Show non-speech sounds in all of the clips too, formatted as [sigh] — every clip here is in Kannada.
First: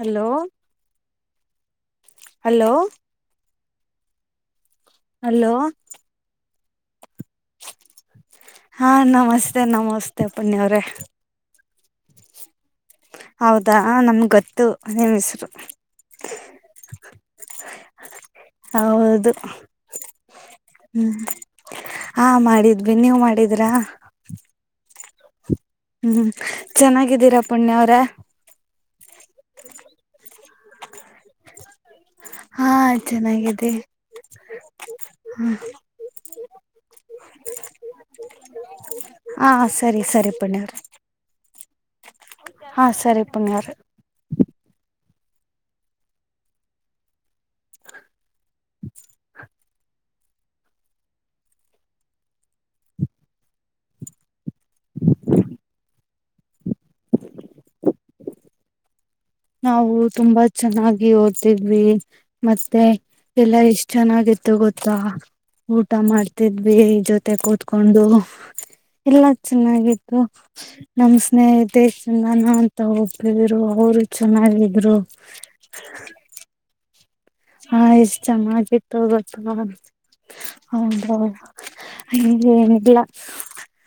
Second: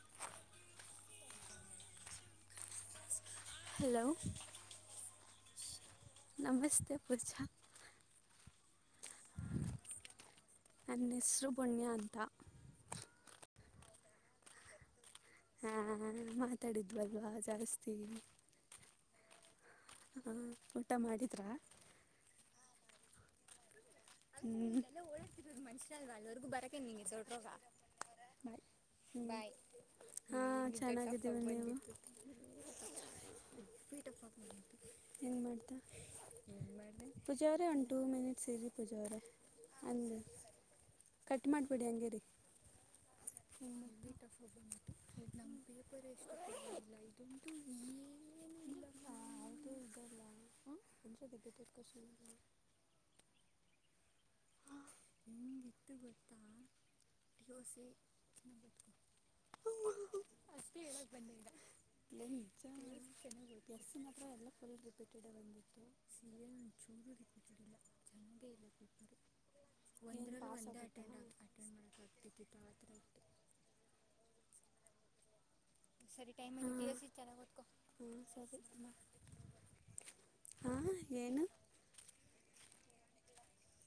Hello hello hello hello. ನಮಸ್ತೆ ಪೂಜಾ ಹಾ ನಮಸ್ತೆ ನಮಸ್ತೆ ಪುಣ್ಯ ಅವ್ರೆ. ನನ್ನ ಹೆಸರು ಪುಣ್ಯ ಅಂತ. ಹೌದಾ ನಮ್ ಗೊತ್ತು ನಿಮ್ ಹಾ ಮಾತಾಡಿದ್ವಲ್ವಾ ಜಾಸ್ತಿ. ಹಾ ಊಟ ಮಾಡಿದ್ರ. ಬಿನೀವ್ ಮಾಡಿದ್ರ. ಹ್ಮ್ ಮನುಷರಲ್ವ ಹ್ಮ್ ಎಲ್ಲಿವರ್ಗ್ ಬರಕ್ಕ ಎನ್ ನಿಂಗ್ ದೊಡ್ ಚೆನ್ನಾಗಿದ್ದೀರಾ ರೋಗ ಪುಣ್ಯ ಅವ್ರೆ ಬಾಯ್ ಬಾಯ್. ಹಾ ಚೆನ್ನಾಗಿದ್ದೀವಿ ನೀವು. ಹಾ ಚೆನ್ನಾಗಿದೆ ಎನ್ ಮಾಡ್ತಾ ಪೂಜಾ ಅವ್ರೆ ಒನ್ ಟು ಮಿನಿಟ್ ಇರಿ. ಪೂಜ ಅವ್ರೇ ಹಾ ಸರಿ ಅಲ್ಲಿ ಸರಿ ಪುಣ್ಯವ್ರೆ ಕಟ್ ಮಾಡಿಬೇಡಿ ಹಂಗೇ ಇರಿ. [inaudible] ಹಾ ಸರಿ ಪುಣ್ಯವ್ರೆ [unintelligible] [unintelligible] ನಾವು ತುಂಬಾ ಚೆನ್ನಾಗಿ ಓದ್ತಿದ್ವಿ ಲಂಚ ಮತ್ತೆ ಎಲ್ಲ ಚೆನ್ನಾಗಿ ಎಷ್ಟ್ ಎಸ್ಸಿನ ಹತ್ರ ಎಲ್ಲ ಚೆನ್ನಾಗಿತ್ತು ಫುಲ್ ಗೊತ್ತಾ ರಿಪೀಟೆಡ್ ಬಂದಿತ್ತು ಊಟ ಮಾಡ್ತಿದ್ವಿ ಜೊತೆ ಕೂತ್ಕೊಂಡು ಇಲ್ಲ. ಚೆನ್ನಾಗಿತ್ತು ನಮ್ಮ ಸ್ನೇಹಿತೆ ನಾನ ಅಂತ ಹೋಗ್ತಿದ್ರು ಅವರು. ಚೆನ್ನಾಗಿದ್ರು. ಸರಿ ಟೈಮ. [unintelligible] ಹಾ ಹಾಂ ಎಷ್ಟ ಚೆನ್ನಾಗಿತ್ತು ಗೊತ್ತ ಹಾಂ ಹೌದ. ಏನು [unintelligible] ಇಲ್ಲ.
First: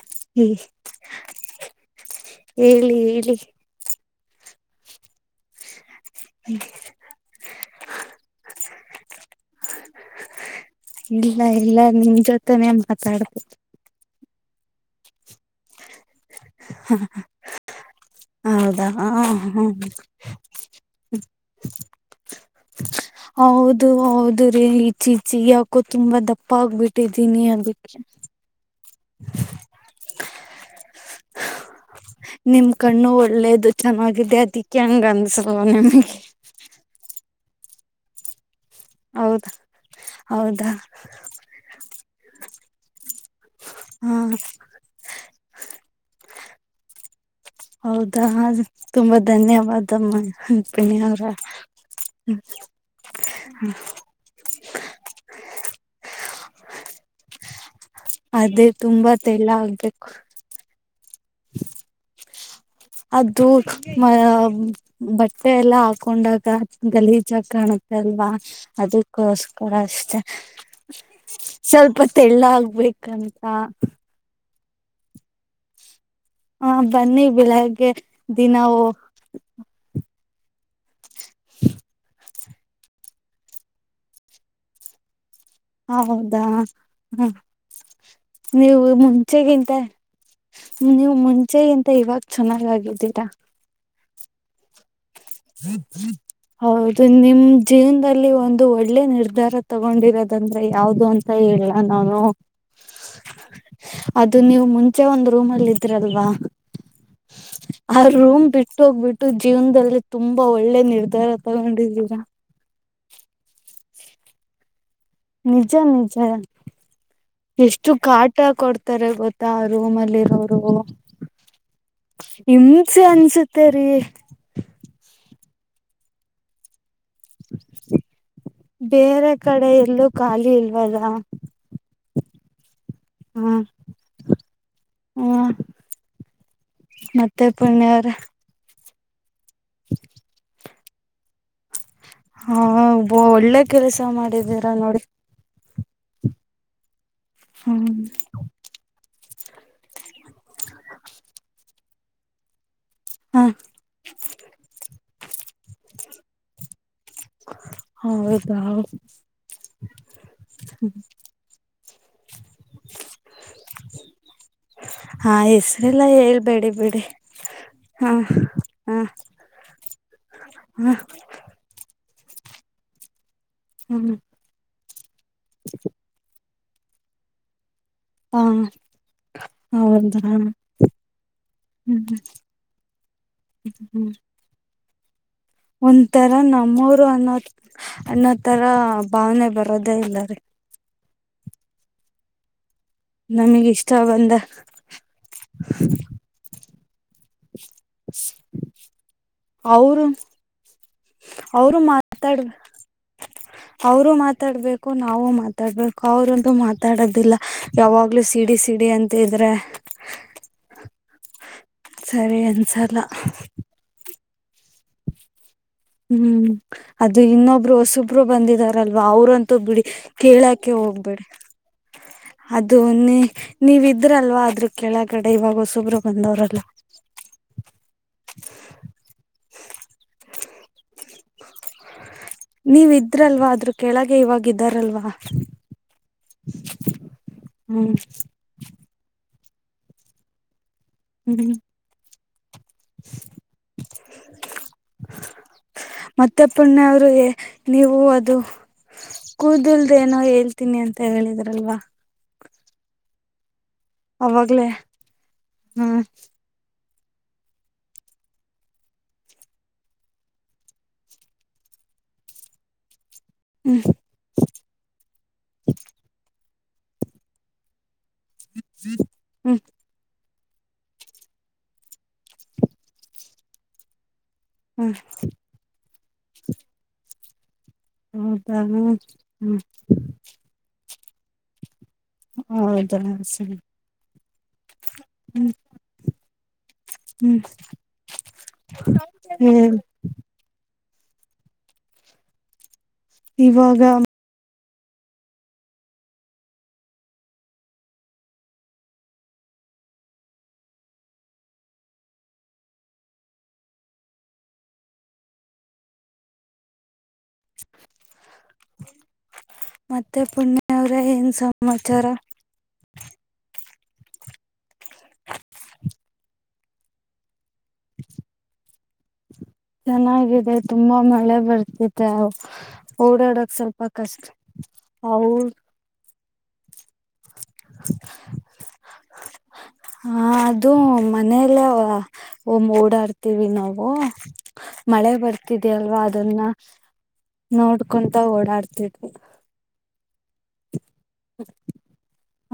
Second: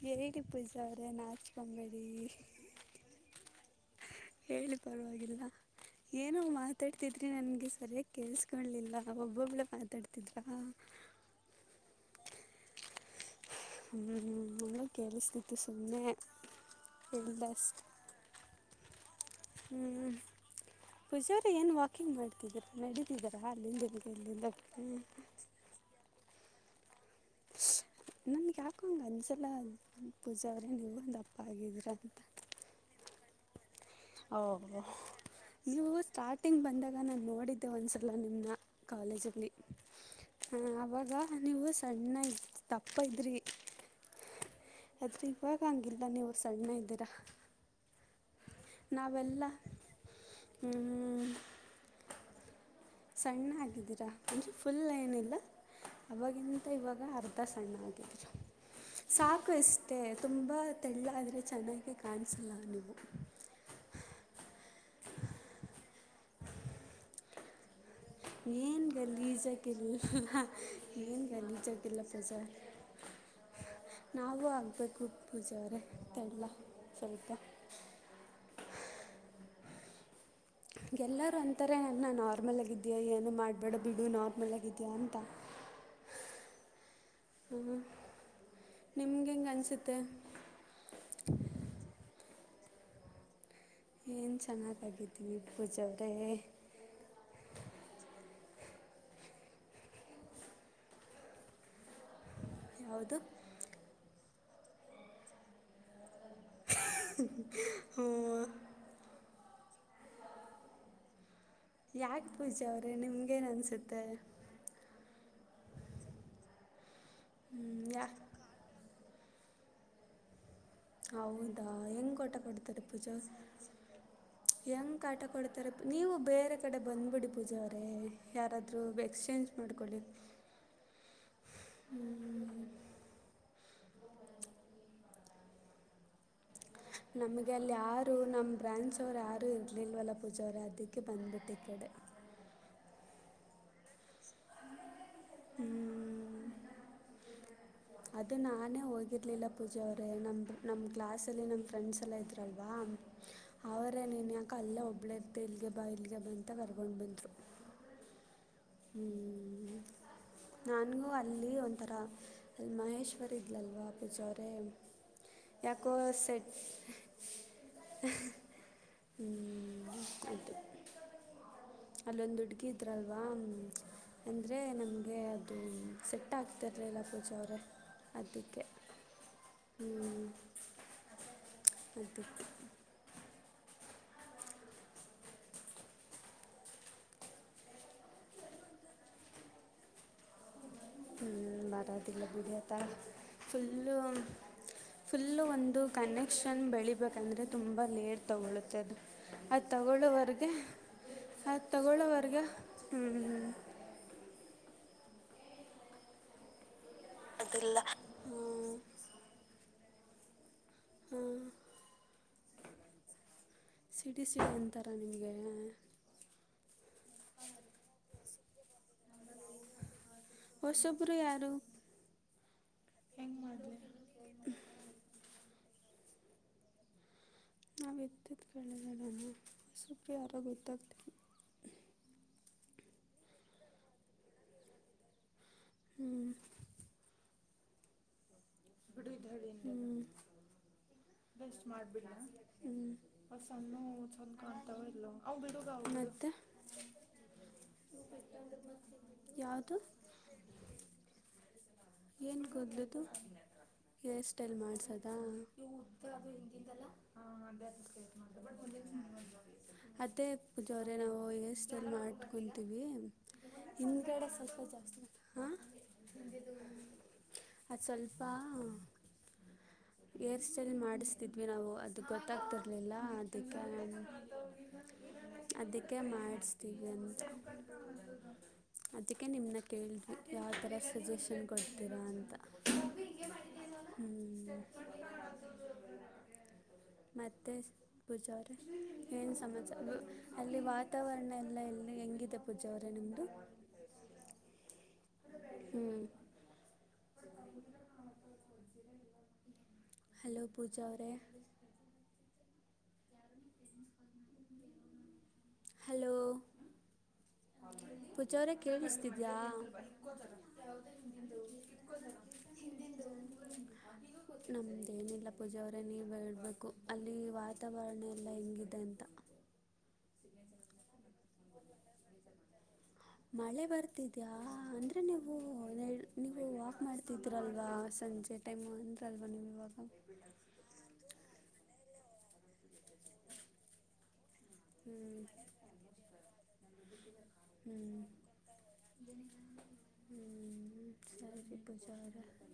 ಹೇಳಿ ಪೂಜ ಅವ್ರೆ ನಾಚ್ಕ ಬೇಡಿ. ಹೇಳಿ ಹೇಳಿ. ಹೇಳಿ ಪರವಾಗಿಲ್ಲ. ಏನೂ ಮಾತಾಡ್ತಿದ್ರಿ ನನ್ಗೆ ಸರಿಯಾಗಿ ಕೇಲ್ಸ್ಕೊಲಿಲ್ಲ ಒಬ್ಬೊಬ್ಳ ಮಾತಾಡ್ತಿದ್ರ. ಸಡಕು. ಹ್ಮ ನಮ್ ಕೇಳಸ್ತಿತ್ತು ಸುಮ್ಮನೆ. ಹ ಹೌದಾ. ಹ್ಮ ಪೂಜಾರಿ ಏನು ವಾಕಿಂಗ್ ಮಾಡ್ತಿದ್ದೀರ ನಡೀತಿದ್ದೀರಾ ಅಲ್ಲಿಂದ ಹೌದು ಬಗೆ ಹೌದು ಇಲ್ಲಿಂದ ಬ. ಕವಿ ಟ್ಟಿದ್ದೀನಿ ಅದಕ್ಕೆ ಅಕ್ಕಂಗಗೆ ಒಂದಸಲ ಪೂಜೆ ಅವ್ರೆ ನೀಗೊಂದು ಅಪ್ಪ ಆಗಿದೀರ ಅಂತ [inaudible] ನನ್ನಗಾಗಿದೆ ಓಹೋ ಅದಕ್ಕೆ ಹಂಗ್ ಅನ್ಸಲ್ವ ನಿಮ್ಗೆ ದೇ ಅನ್ಸುತ್ತೆ ನಿಮ್ಗೆ ಕಾಲೇಜಲ್ಲಿ ಹ್ ಹೌದಾ ಅವಾಗ ನೀವು [unintelligible] ದಪ್ಪಇದ್ರೀ ಹ್ಮ ಹಂಗಿಲ್ಲ ನೀವು ಸಣ್ಣ ಇದ್ದೀರಾ. ಹೌದ ಹ. ತುಂಬಾ ನಾವೆಲ್ಲ ಧನ್ಯವಾದಮ್ಮ ರುಕ್ಮಿಣಿ ಅವರೆ. ಸಣ್ಣಗಿದ್ದೀರಾ ಅಂದರೆ ಫುಲ್ ಏನಿಲ್ಲ. ಅವಾಗಿಂತ ಇವಾಗ ಅರ್ಧ ಸಣ್ಣ ಆಗಿ. ಅದೇ ತುಂಬಾ ತೆಳ್ಳ ಸಾಕು ಇಷ್ಟೇ ಆಗ್ಬೇಕು ತುಂಬಾ ತೆಳ್ಳಗ ಆದರೆ. ಚೆನ್ನಾಗಿ ಕಾಣಿಸಲ್ಲ ನೀವು. ಅದು ಮ ಬಟ್ಟೆ ಎಲ್ಲಾ ಹಾಕೊಂಡಾಗ ಗಲೀಜು ಆಗಿ ಕಾಣುತ್ತದೆ. ಅಲ್ವಾ ಏನು ಅದಕ್ಕೋಸ್ಕರ ಗಲೀಜಾಗಿಲ್ಲ ಅಷ್ಟೆ ಏನು ಸ್ವಲ್ಪ ಗಲೀಜಾಗಿಲ್ಲ ಪ್ರಜಾ ತೆಳ್ಳಗ ಆಗಬೇಕು ಅಂತ. ಪ [unintelligible] ಬ ಸರಿ. ಹಾ ಬನ್ನಿ ಬೆಳಿಗ್ಗೆ ದಿನಾವು. ಎಲ್ಲರೂ ಅಂತಾರೆ ನನ್ನ ನಾರ್ಮಲ್ ಆಗಿದೀಯಾ ಏನ ಮಾಡಬೇಡ ಬಿಡು ನಾರ್ಮಲ್ ಆಗಿದೀಯಾ ಅಂತ ಆ ಹೌದಾ. ಹಾ ನೀವು ನಿಮ್ಗೆ ಹೆಂಗೆ ಮುಂಚೆಗಿಂತ ಅನಿಸುತ್ತೆ ನೀವು ಮುಂಚೆಗಿಂತ ಇವಾಗ ಚೆನ್ನಾಗಾಗಿದ್ದೀರಾ. ಏನ್ ಚೆನ್ನಾಗಾಗಿದೆ. ಹೌದು ನಿಮ್ ಜೀವನದಲ್ಲಿ. ಇಲ್ಲಿ ಒಂದು ಒಳ್ಳೆ ನಿರ್ಧಾರ ತಗೊಂಡಿರೋದಂದ್ರೆ ಯಾವ್ದ ಅಂತ ಹೇಳಲ್ಲ ನಾನು ಯಾವುದು ಅದು ನೀವು ಮುಂಚೆ ಒಂದು್ ರೂಮ್ ಅಲ್ಲಿ ಇದ್ರಲ್ವಾ ಆ ರೂಮ್ ಬಿಟ್ಟು ಹೋಗ್ಬಿಟ್ಟು ಜೀವನ್ದಲ್ಲಿ ತುಂಬಾ ಒಳ್ಳೆ ನಿರ್ಧಾರ ಯಾಕೆ ಪೂಜೆ ಅವರು. ನಿಮ್ಗೇನ್ ಅನ್ಸುತ್ತೆ ನಿಜ ನಿಜ. ಎಷ್ಟು ಯಾ ಕಾಟ ಕೊಡುತಿ. ತರ ಗೊತ್ತಾ ಆ ರೂಮ್ ಅಲ್ಲಿ ಇರೋ ಹೌದಾ ಹೆಂಗ್ ೋಟ ಕೊಡ್ತಾರೆ ಹಿಂಸೆ ಪೂಜಾ ಅನ್ಸುತ್ತೆ ರೀ ಹೆಂಗ್ ಆಟ ಕೊಡ್ತಾರೆ ನೀವು ಬೇರೆ ಕಡೆ ಬಂದ್ಬಿಡಿ ಪೂಜ ಅವರೇ ಯಾರಾದರೂ ಬೇರೆ ಎಕ್ಸ್ಚೇಂಜ್ ಕಡೆ ಮಾಡ್ಕೊಳ್ಳಿ ಎಲ್ಲೂ ಖಾಲಿ ಇಲ್ವಲ್ಲ ಹ ಹ ಮತ್ತೆ ನಮಗೆ ಅಲ್ಲಿ ಪುಣ್ಯ ಯಾರು ಅವ್ರೆ ನಮ ಬ್ರಾಂಚ್ ಲೀಲ್ ವಲಾ ಪೂಜಾವರ ಆದಿ ಕ ಬಂದಬಿಟ್ಟ ಕಡೆ ಹಾ ಒಳ್ಳೆ ಕೆಲಸ ಮಾಡಿದೀರಾ ನೋಡಿ ಹ್ಮ. ಹ್ಮ್ ಅದು ನಾನೇ ಹೋಗಿರ್ಲಿಲ್ಲ ಪೂಜೆ ಅವ್ರೇ ನಮ್ಮ ನಮ್ಮ ಕ್ಲಾಸಲ್ಲಿ ನಮ್ಮ ಫ್ರೆಂಡ್ಸ್ ಎಲ್ಲ ಇದ್ರಲ್ವ ಹ ಅವರನನ್ಾ ಕಲ್ಲ ಒಬ್ಬಳ ತೆಲ್ಗೆ ಬಾಯ್ಲ್ಗೆ ಬಂತ ವರ್ಗೊಂಡು ಬಂದರು ಹೌದಾ ಹ್ಮ್ ನಾನಗೂ ಅಲ್ಲಿ ಒ ಅರ. ಅಲ್ಲಿ ಮಹೇಶ್ವರ ಇದ್ಲಲ್ವಾ ಪೂಜ ಅವರೇ ಹಾ ಯಾಕೋ ಹೆಸ್ರೆಲ್ಲ ಸೆಟ್ ಹೇಳ್ಬೇಡಿ ಬಿಡಿ ಹಾ ಹಾ ಇದು. ಹಾ [inaudible] ಅಲ್ಲೊಂದು ಹುಡ್ಗಿ ಇದ್ರಲ್ವಾ ಹ್ಮ್ ಅಂದರೆ ನಮಗೆ ಅದು ಸೆಟ್ ಆಕ್ ಟ್ಲಲ್ಲ ಪೂಜ ಅವ್ರ ಹಾ ಹೌದ ಹ್ಮ್ ಅದಕ್ಕೆ ಹ್ಮ್. ಒಂಥರಾ ನಮ್ಮೂರು ಅನ್ನ ಅನ್ನೋ ತರ ಭಾವನೆ ಬರೋದೇ ಇಲ್ಲಾರೀ ಹ್ಮ್ ಬರೋದಿಲ್ಲ ಬಿಡು. ನಮಗೆ ಇಷ್ಟ ಫುಲ್ಲೂ ಬಂದ ಫುಲ್ಲು ಒಂದು ಕನೆಕ್ಷನ್ ಬೇ [unintelligible] ಇವಾಗಅಂದ್ರೆ ತುಂಬಾ ಲೇಟ್ ತಗೊಳ್ಳುತ್ತೆದು ಅದು ಅವರು ತಗೊಳ್ಳುವರೆಗೆ ಅದು ಅವರು ತಗೊಳ್ಳುವರೆಗೆ ಮಾತಾಡ್ ಉಮ್. ಕು ನಾವು ಮಾತಾಡ್ಬೇಕು ಅವ್ರೊಂದು ಮಾತ ಮಾತಾಡೋದಿಲ್ಲ ಯಾವಾಗ್ಲೂ ಸಿಡಿ ಸಿಡಿ ಅಂತಿದ್ರೆ ಹ್ಮ್. ಸರಿ ಅನಿಸಲ್ಲ. ಪಿ ಸಿ ಅಂತರ ನಿಮಗೆ ಹ್ಮ್ ಅದು ಇನ್ನೊಬ್ಬರು ಹೊಸಬರು ಬಂದಿದಾರಲ್ವಾ ಅವರಂತ. ತು ಬಿಡಿ ಕೇಳಕೆ ಹೊಸಬ್ರು ಯಾರು ಹೋಗ್ಬೇಡಿ--ಅದು ನೀ ಹೆಂಗೆ ನೀವ ಮಾಡಲಿ ಇದ್ರಲ್ವಾ ಅದ್ರ ಕೇಳಗಡೆ ಇವಾಗ ಹೊಸುಬರು ಬಂದವ್ರೆಲ್ಲ. ನಾವು ಎದ್ದು [unintelligible] ಸುಪ್ಪಿಯಾರ ಗೊತ್ತಾಗ್ತಿಲ್ಲ. ನೀವ್ ಇದ್ರಲ್ವಾ ಅದ್ರ ಕೆಳಗೆ ಇವಾಗ ಇದ್ದಾರಲ್ವ ಹ್ಮ್ ಹ್ಮ ಹ್ಮ್ ಹ್ಮ್ ಬೆಷ್ಟ್ ಮಾಡ್ಬಿಡ್ಲ. ಕಾಣ್ತಾವ ಇಲ್ಲ ಅವು ಬಿಡುಗ ಅವು ಮತ್ತು ಮತ್ತೆ ಪುಣ್ಯ ಅವರು ನೀವು ಅದು ಯಾವುದು ಕೂದಲ್ದೇಏನೋ ಹೇಳ್ತೀನಿ ಅಂತ ಹೇಳಿದ್ರಲ್ವಾ- ಏನ್ ಕೂದಲುದು. ಹೇರ್ ಸ್ಟೈಲ್ ಅವಾಗ್ಲೇ ಮಾಡ್ಸದ ಹಾ ಅದೇ ಪೂಜೋರೆ ನಾವು ಹೇರ್ ಸ್ಟೈಲ್ ಮಾಡಕೊಂತೀವಿ. ಹ್ಮ್ ಹಿಂದ್ಗಡೆ ಸ್ವಲ್ಪ ಜಾಸ್ತಿ ಹಾ- ಆ ಸ್ವಲ್ಪ ಹ್ಮ್ ಹಏರ್ ಸ್ಟೈಲ್ ಮಾಡಿಸ್ತಿದ್ವಿ ನಾವು ಅದು ಗೊತ್ತಾಗ್ತಿರ್ಲಿಲ್ಲ ಅದಕ್ಕೆ. ಹ್ಮ ಓಕೆ ಮಾಡುಸ್ತಿದ್ವಂತೆ. ಹೌದಾ ಹ್ಮ್ ಅದಕ್ಕೆ ನಿಮ್ಮನ್ನ ಕೇಳಿದ ಯಾವದರ ಸಜೆಷನ್ ಕೊಡ್ತೀರಾ ಅಂತ ಹೌದ ಸರಿ. ಹ್ಮ್ ಹ್ಮ್ ಮತ್ತೆ ಪೂಜಾ ಅವರೆ ಏನು ಹ್ಮ್ ಸಮಾಚಾರ. ವಾತಾವರಣ ಎಲ್ಲ ಎಲ್ಲಿ ಹೆಂಗಿದೆ ಪೂಜಾ ಅವರೇ ನಿಮ್ಮದು ಇವಾಗ. ಹ್ಞೂ ಹಲೋ ಪೂಜಾ ಅವರೇ ಹಲೋ ಪೂಜಾವರೆ ಕೇಳಿಸ್ತಿದ್ಯಾ. ಮತ್ತೆ ಪುಣ್ಯ ಅವ್ರೆ ಏನ್ ಸಮಾಚಾರ ನಮ್ದೇನಿಲ್ಲ ಪೂಜೆ ಅವರೇ ನೀವ ಹೇಳ್ಬೇಕು ಅಲ್ಲಿ ವಾತಾವರಣ ಎಲ್ಲ ಹೆಂಗಿದೆ ಅಂತ. ಚೆನ್ನಾಗಿದೆ ತುಂಬಾ ಮಳೆ ಬರ್ತಿದೆ ಅವ ಮಳೆ ಬರ್ತಿದ್ಯಾ ಅಂದ್ರೆ ನೀವು ಹೌದ ನೀವು ವಾಕ್ ಮಾಡ್ ಕುತ್ತಿದ್ರವ ಸಂಜೆ ಟೈಮ್ ಅಂದಲ್ವಾ ನೀವು ಇವಾಗ ಓ ಮ್ ಓಡಾಡ್ತೀವಿ ನಾವು. ಹ್ಞೂ ಮಳೆ ಬರ್ತಿದೆ ಅಲ್ವಾ ಅದನ್ನ [inaudible] ಹ್ಞೂ ನೋಡ್ಕೊಂತ ಓಡಾಡ್ತಿದ್ವಿ.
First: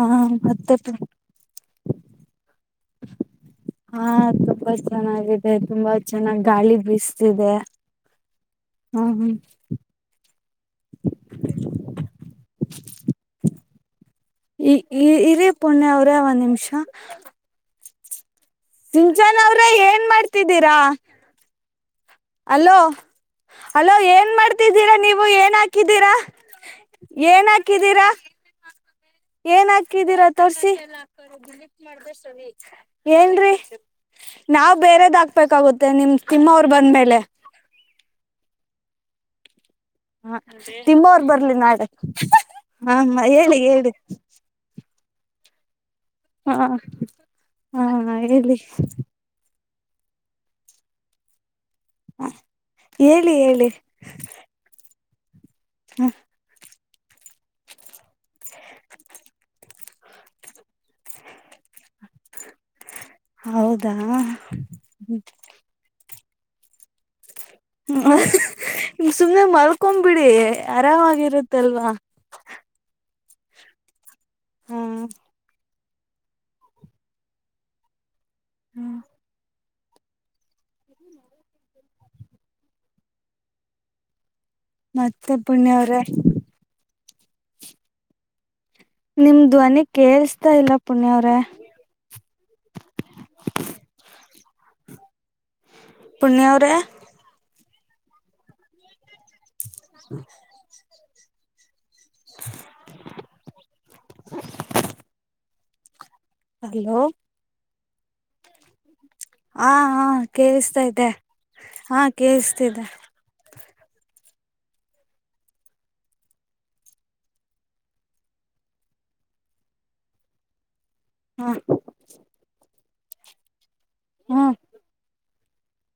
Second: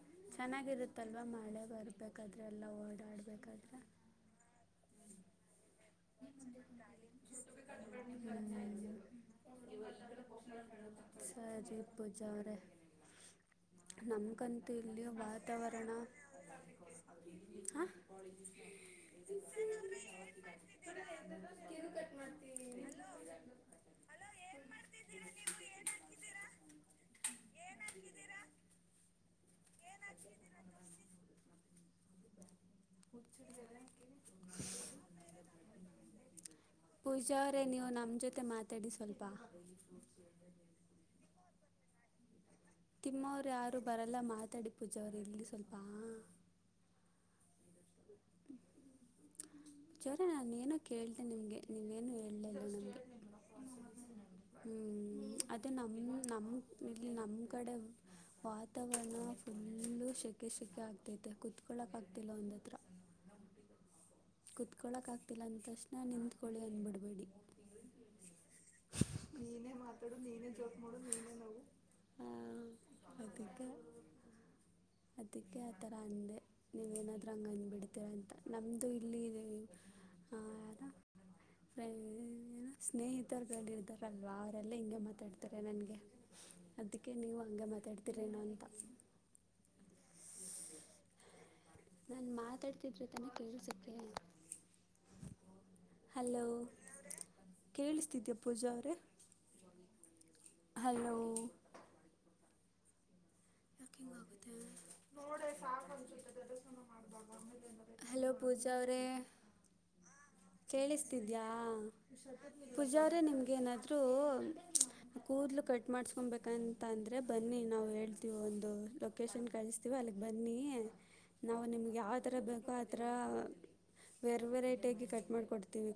ಆ ಮತ್ತೆ ಚೆನ್ನಾಗಿರುತ್ತೆ ಅಲ್ವಾ ಮಳೆ ಬರ್ಬೇಕಾದ್ರೆ ಎಲ್ಲ ಓಡಾಡ್ ಬೇಕಾದ್ರೆ ಚೆನ್ನಾಗಿದೆರ್ ತುಂಬಾ ಚೆನ್ನಾಗ್ ಗಾಳಿ ಬೀಸ್ತಿದೆ. ಹ್ಮ ಹ್ಮ್ ಹ್ಮ್ ಸರಿ ಪೂಜ ಅವ್ರೆ ನಮ್ಗಂತೂ ಈ ಇಲ್ಲಿ ಈ ಇರಿ ವಾತಾವರಣ ಪುಣ್ಯ ಅವ್ರೇ ಒಂದ್ ನಿಮಿಷ ಹ ಸಿಂಚನ್ ಅವ್ರೆ ಏನ್ ಮಾಡ್ತಿದ್ದೀರ. ಅಲೋ ಅಲೋ ಏನ್ ಮಾಡ್ತಿದ್ದೀರಾ ನೀವು ಏನ್ ಹಾಕಿದ್ದೀರಾ ಏನ್ ಹಾಕಿದ್ದೀರಾ, ಏನ್ ಹಾಕಿದೀರಾ ತೋರ್ಸಿ ಏನ್ರೀ ನಾವ್ ಬೇರೆದ್ ಹಾಕ್ಬೇಕಾಗುತ್ತೆ ನಿಮ್ ತಿನ್ನೋ ಪೂಜ ಅವ್ರೆ ನೀವ್ ನಮ್ ಜೊ ತೆ ಮಾತಾಡಿ ಸ್ವಲ್ಪ. ಹಾ ತಿಮ್ಮ ಅವ್ರ್ ಬರ್ಲಿ ನಾಳೆ ಹ್ ಹ್ ತಿಮ್ಮ ಅವ್ರ್ ಯಾರು ಬರಲ್ಲ ಮಾತಾಡಿ. ಪೂಜ ಅವ್ರೆ ಇಲ್ಲಿ ಸ್ವಲ್ಪಾ ಹಾ ಹಾ ಹ ಹೇಳಿ. ಜ ಅವ್ರೆ ನಾನು ಏನೋ ಕೇಳ್ತೆ ನಿಮ್ಗೆ. ಹಾ ಹೇಳಿ ಹೇಳಿ. ತ್ತೆ ನಮ್ ಹ ನಮ್ ಇಲ್ಲಿ ನಮ್ ಕಡೆ ವಾತಾವರಣ ಫುಲ್ಲು ಶೆಕೆ ಶೆಕೆ ಆಗ್ತೈತೆ ಕುತ್ಕೊಳ್ಳಕ ಆಗ್ತಿಲ್ಲ ಒಂದು ಹೌದ್ ಕೂತ್ಕೊಳ್ಳಕ್ಕೆ ಆಗ್ತಿಲ್ಲ ಅಂದ ತಕ್ಷಣ ನಿಮ್ಮದು ಹ್ಮಮ ಸುಮ್ಮ್ನೆ ನೀನೇ ಮಲ್ಕೊ ಮಾತಾಡು ಬಿಡಿ ನೀನೇ ಜೋಕ್ ಮಾಡು ನೀನೇ ನಗು ಆರಾಮಾಗಿರುತ್ತಲ್ವಾ. ಹಾಂ ಅದಕ್ಕೆ. ಹಾ ಅದಿಕ್ಕೆ. ಆಥರ ಅಂದೆ ನೀವೇನಾದ್ರು ಹಂಗ್ ಅಂದ್ಬಿಡ್ತೀರಾ ಅಂತ. ನಮ್ಮದು ಇಲ್ಲಿ ಇದೆ ಹ ಯಾರ ಸ್ನೇಹಿತರು ಇದ್ದಾರಲ್ವ. ಎಲ್ಲಾ ಹಿಂಗ ಮತ್ತೆ ಮಾತಾಡ್ತಾರೆ ಪುಣ್ಯ ನನ್ಗೆ ಅವ್ರೆ ಅದಕ್ಕೆ ಕೆ ನೀವು ಹಂಗೆ ಮಾತಾಡ್ತೀರೇನೋ ಅಂತ. ನಿಮ್ ಧ್ವನಿ ಕೇೇಳಸ್ತಾ ಇಲ್ಲ ಪುಣ್ಯಅವ್ರೆ. ನಾನ್ ಮಾತಾಡ್ತಿದ್ರೆ ತಾನೇ ಕೇಳಸಕ್ಕೆೆ. ಪುಣ್ಯ ಅವ್ರೇ. ಕೇಳುತ್ತಿದ್ದೀಯಾ ಪೂಜ ಅವ್ರೇ. [inaudible] ಹಲೋ. [inaudible] ಯಾಕ ಹಿಂಗ ಆಗುತ್ತೆ. [inaudible] ಹಲೋ ಹಲೋ ಪೂಜ ಪೂಜ ಅವ್ರೇ ಹಾ ಹಾ ಕೇಳಿಸ್ತಾ ಇದೆ ಕೇಳಿಸ್ತಿದ್ಯಾ? ಹಾ ಕೇೇಳಸ್ತಿದೆ ಪೂಜ ಅವ್ರೇ ನಿಮ್ಗೆ ಏನ ಆದೂ ಕೂದಲು ಕಟ್ ಮಾಡಸ್ಕೊಬೇಕಂತ ಅಂದ್ರೆ ಬನ್ನಿ ನಾವು ಹೇಳ್ತೀವಿ ಒಂದ್. ದು ಲೊಕೇಶನ್ ಕಳಿಸ್ತೀವ ಅಲ್ಲಿಗೆ ಬನ್ನಿ. ಹ ನಾವು ನಿಮ್ಗೆ ಯಾವ ತರ ಬೇಕೋ ಅತ್ರ ಹ್ಮ ವೇರ್ ವೆರೈಟಿ ಆಗಿ ಕಟ್ ಮಾಡ್ ಕೊಡ್ತಿವಿ.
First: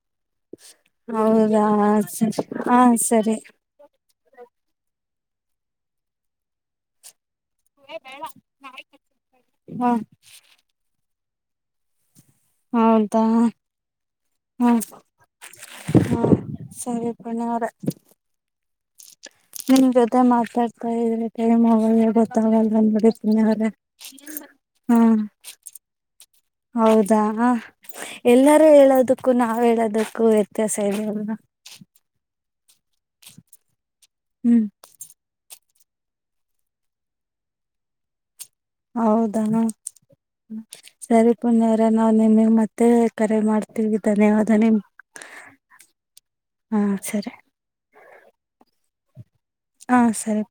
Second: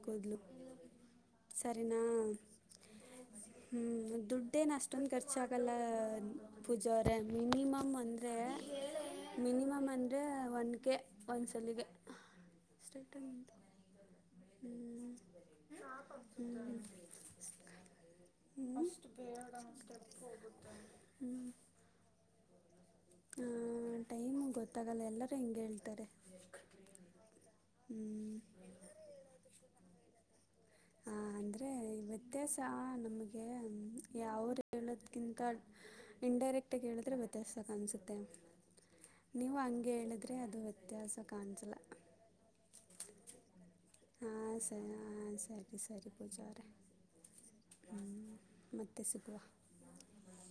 ಹೌದಾ, ಹಾ ಸರಿ ದುಡ್ಡೇ ನಾಷ್ಟೊಂದು ಖರ್ಚಾಗಲ್ಲ, ಪೂಜ ಅವರೇ ಮಿನಿಮಮ್ ಅಂದರೆ, ಮಿನಿಮಮ್ ಹ ಅಂದರೆ ಒನ್ ಕೆ. ಒಂದ್ಸಲಿಗೆ. ಹೌದಾ, ಹ್ಮ ಹ ಹ್ಞೂ ಸರಿ ಪುಣ್ಯ ಅವರೇ. ಅಷ್ಟು ಬೇಡ ನಿಮ ಸ್ಟೆಪ್ ಜೊತೆ ಹೋಗುತ್ತೆ ಮಾತಾಡ್ತಾ ಇದ್ರೆ ಟೈಮ್ ಆಗೋದೇ ಗೊತಾಗಲ್ಲ ಪುಣ್ಯಾ ಅವರೇ ಟೈಮು ಗೊತ್ತಾಗಲ್ಲ ಎಲ್ಲರೂ ಹಿಂಗೆ ಹೇಳ್ತಾರೆ ಹೌದಾ ಎಲ್ಲರೂ ಹೇಳೋದಕ್ಕೂ ನಾವ್ ಹೇಳದಕ್ಕೂ ತ್ತ ಸಿಡಿಗ್ ಅಂದರೆ [unintelligible] ವ್ಯತ್ಯಾಸ ನಮಗೆ ಯಾವ್ರು ಹೇಳೋದ್ಕಿಂತ ಇನ್ಡೈರೆಕ್ಟಾಗಿ ಹೇಳಿದ್ರೆ ವ್ಯತ್ಯಾಸಕಾಣ್ಸುತ್ತೆ. ಹೌದಣ ವ್ಯತ್ಯಾಸ ಸರಿ ಕಾಣಿಸಲ್ಲ ಪುಣ್ಯವ್ರೆ ನಾವ್ ನಿಮಿಗ್ ಮತ್ತೆ ಕರೆ ಮಾಡ್ತವಿ. ಹಾ ಸರಿ ಹಾ ಸರಿ ಸರಿ ಪೂಜ ಅವ್ರೆ. ಹಾ ಸರಿ ಮತ್ತೆ ಸಿಗುವ. ಹಾ ಸರಿ.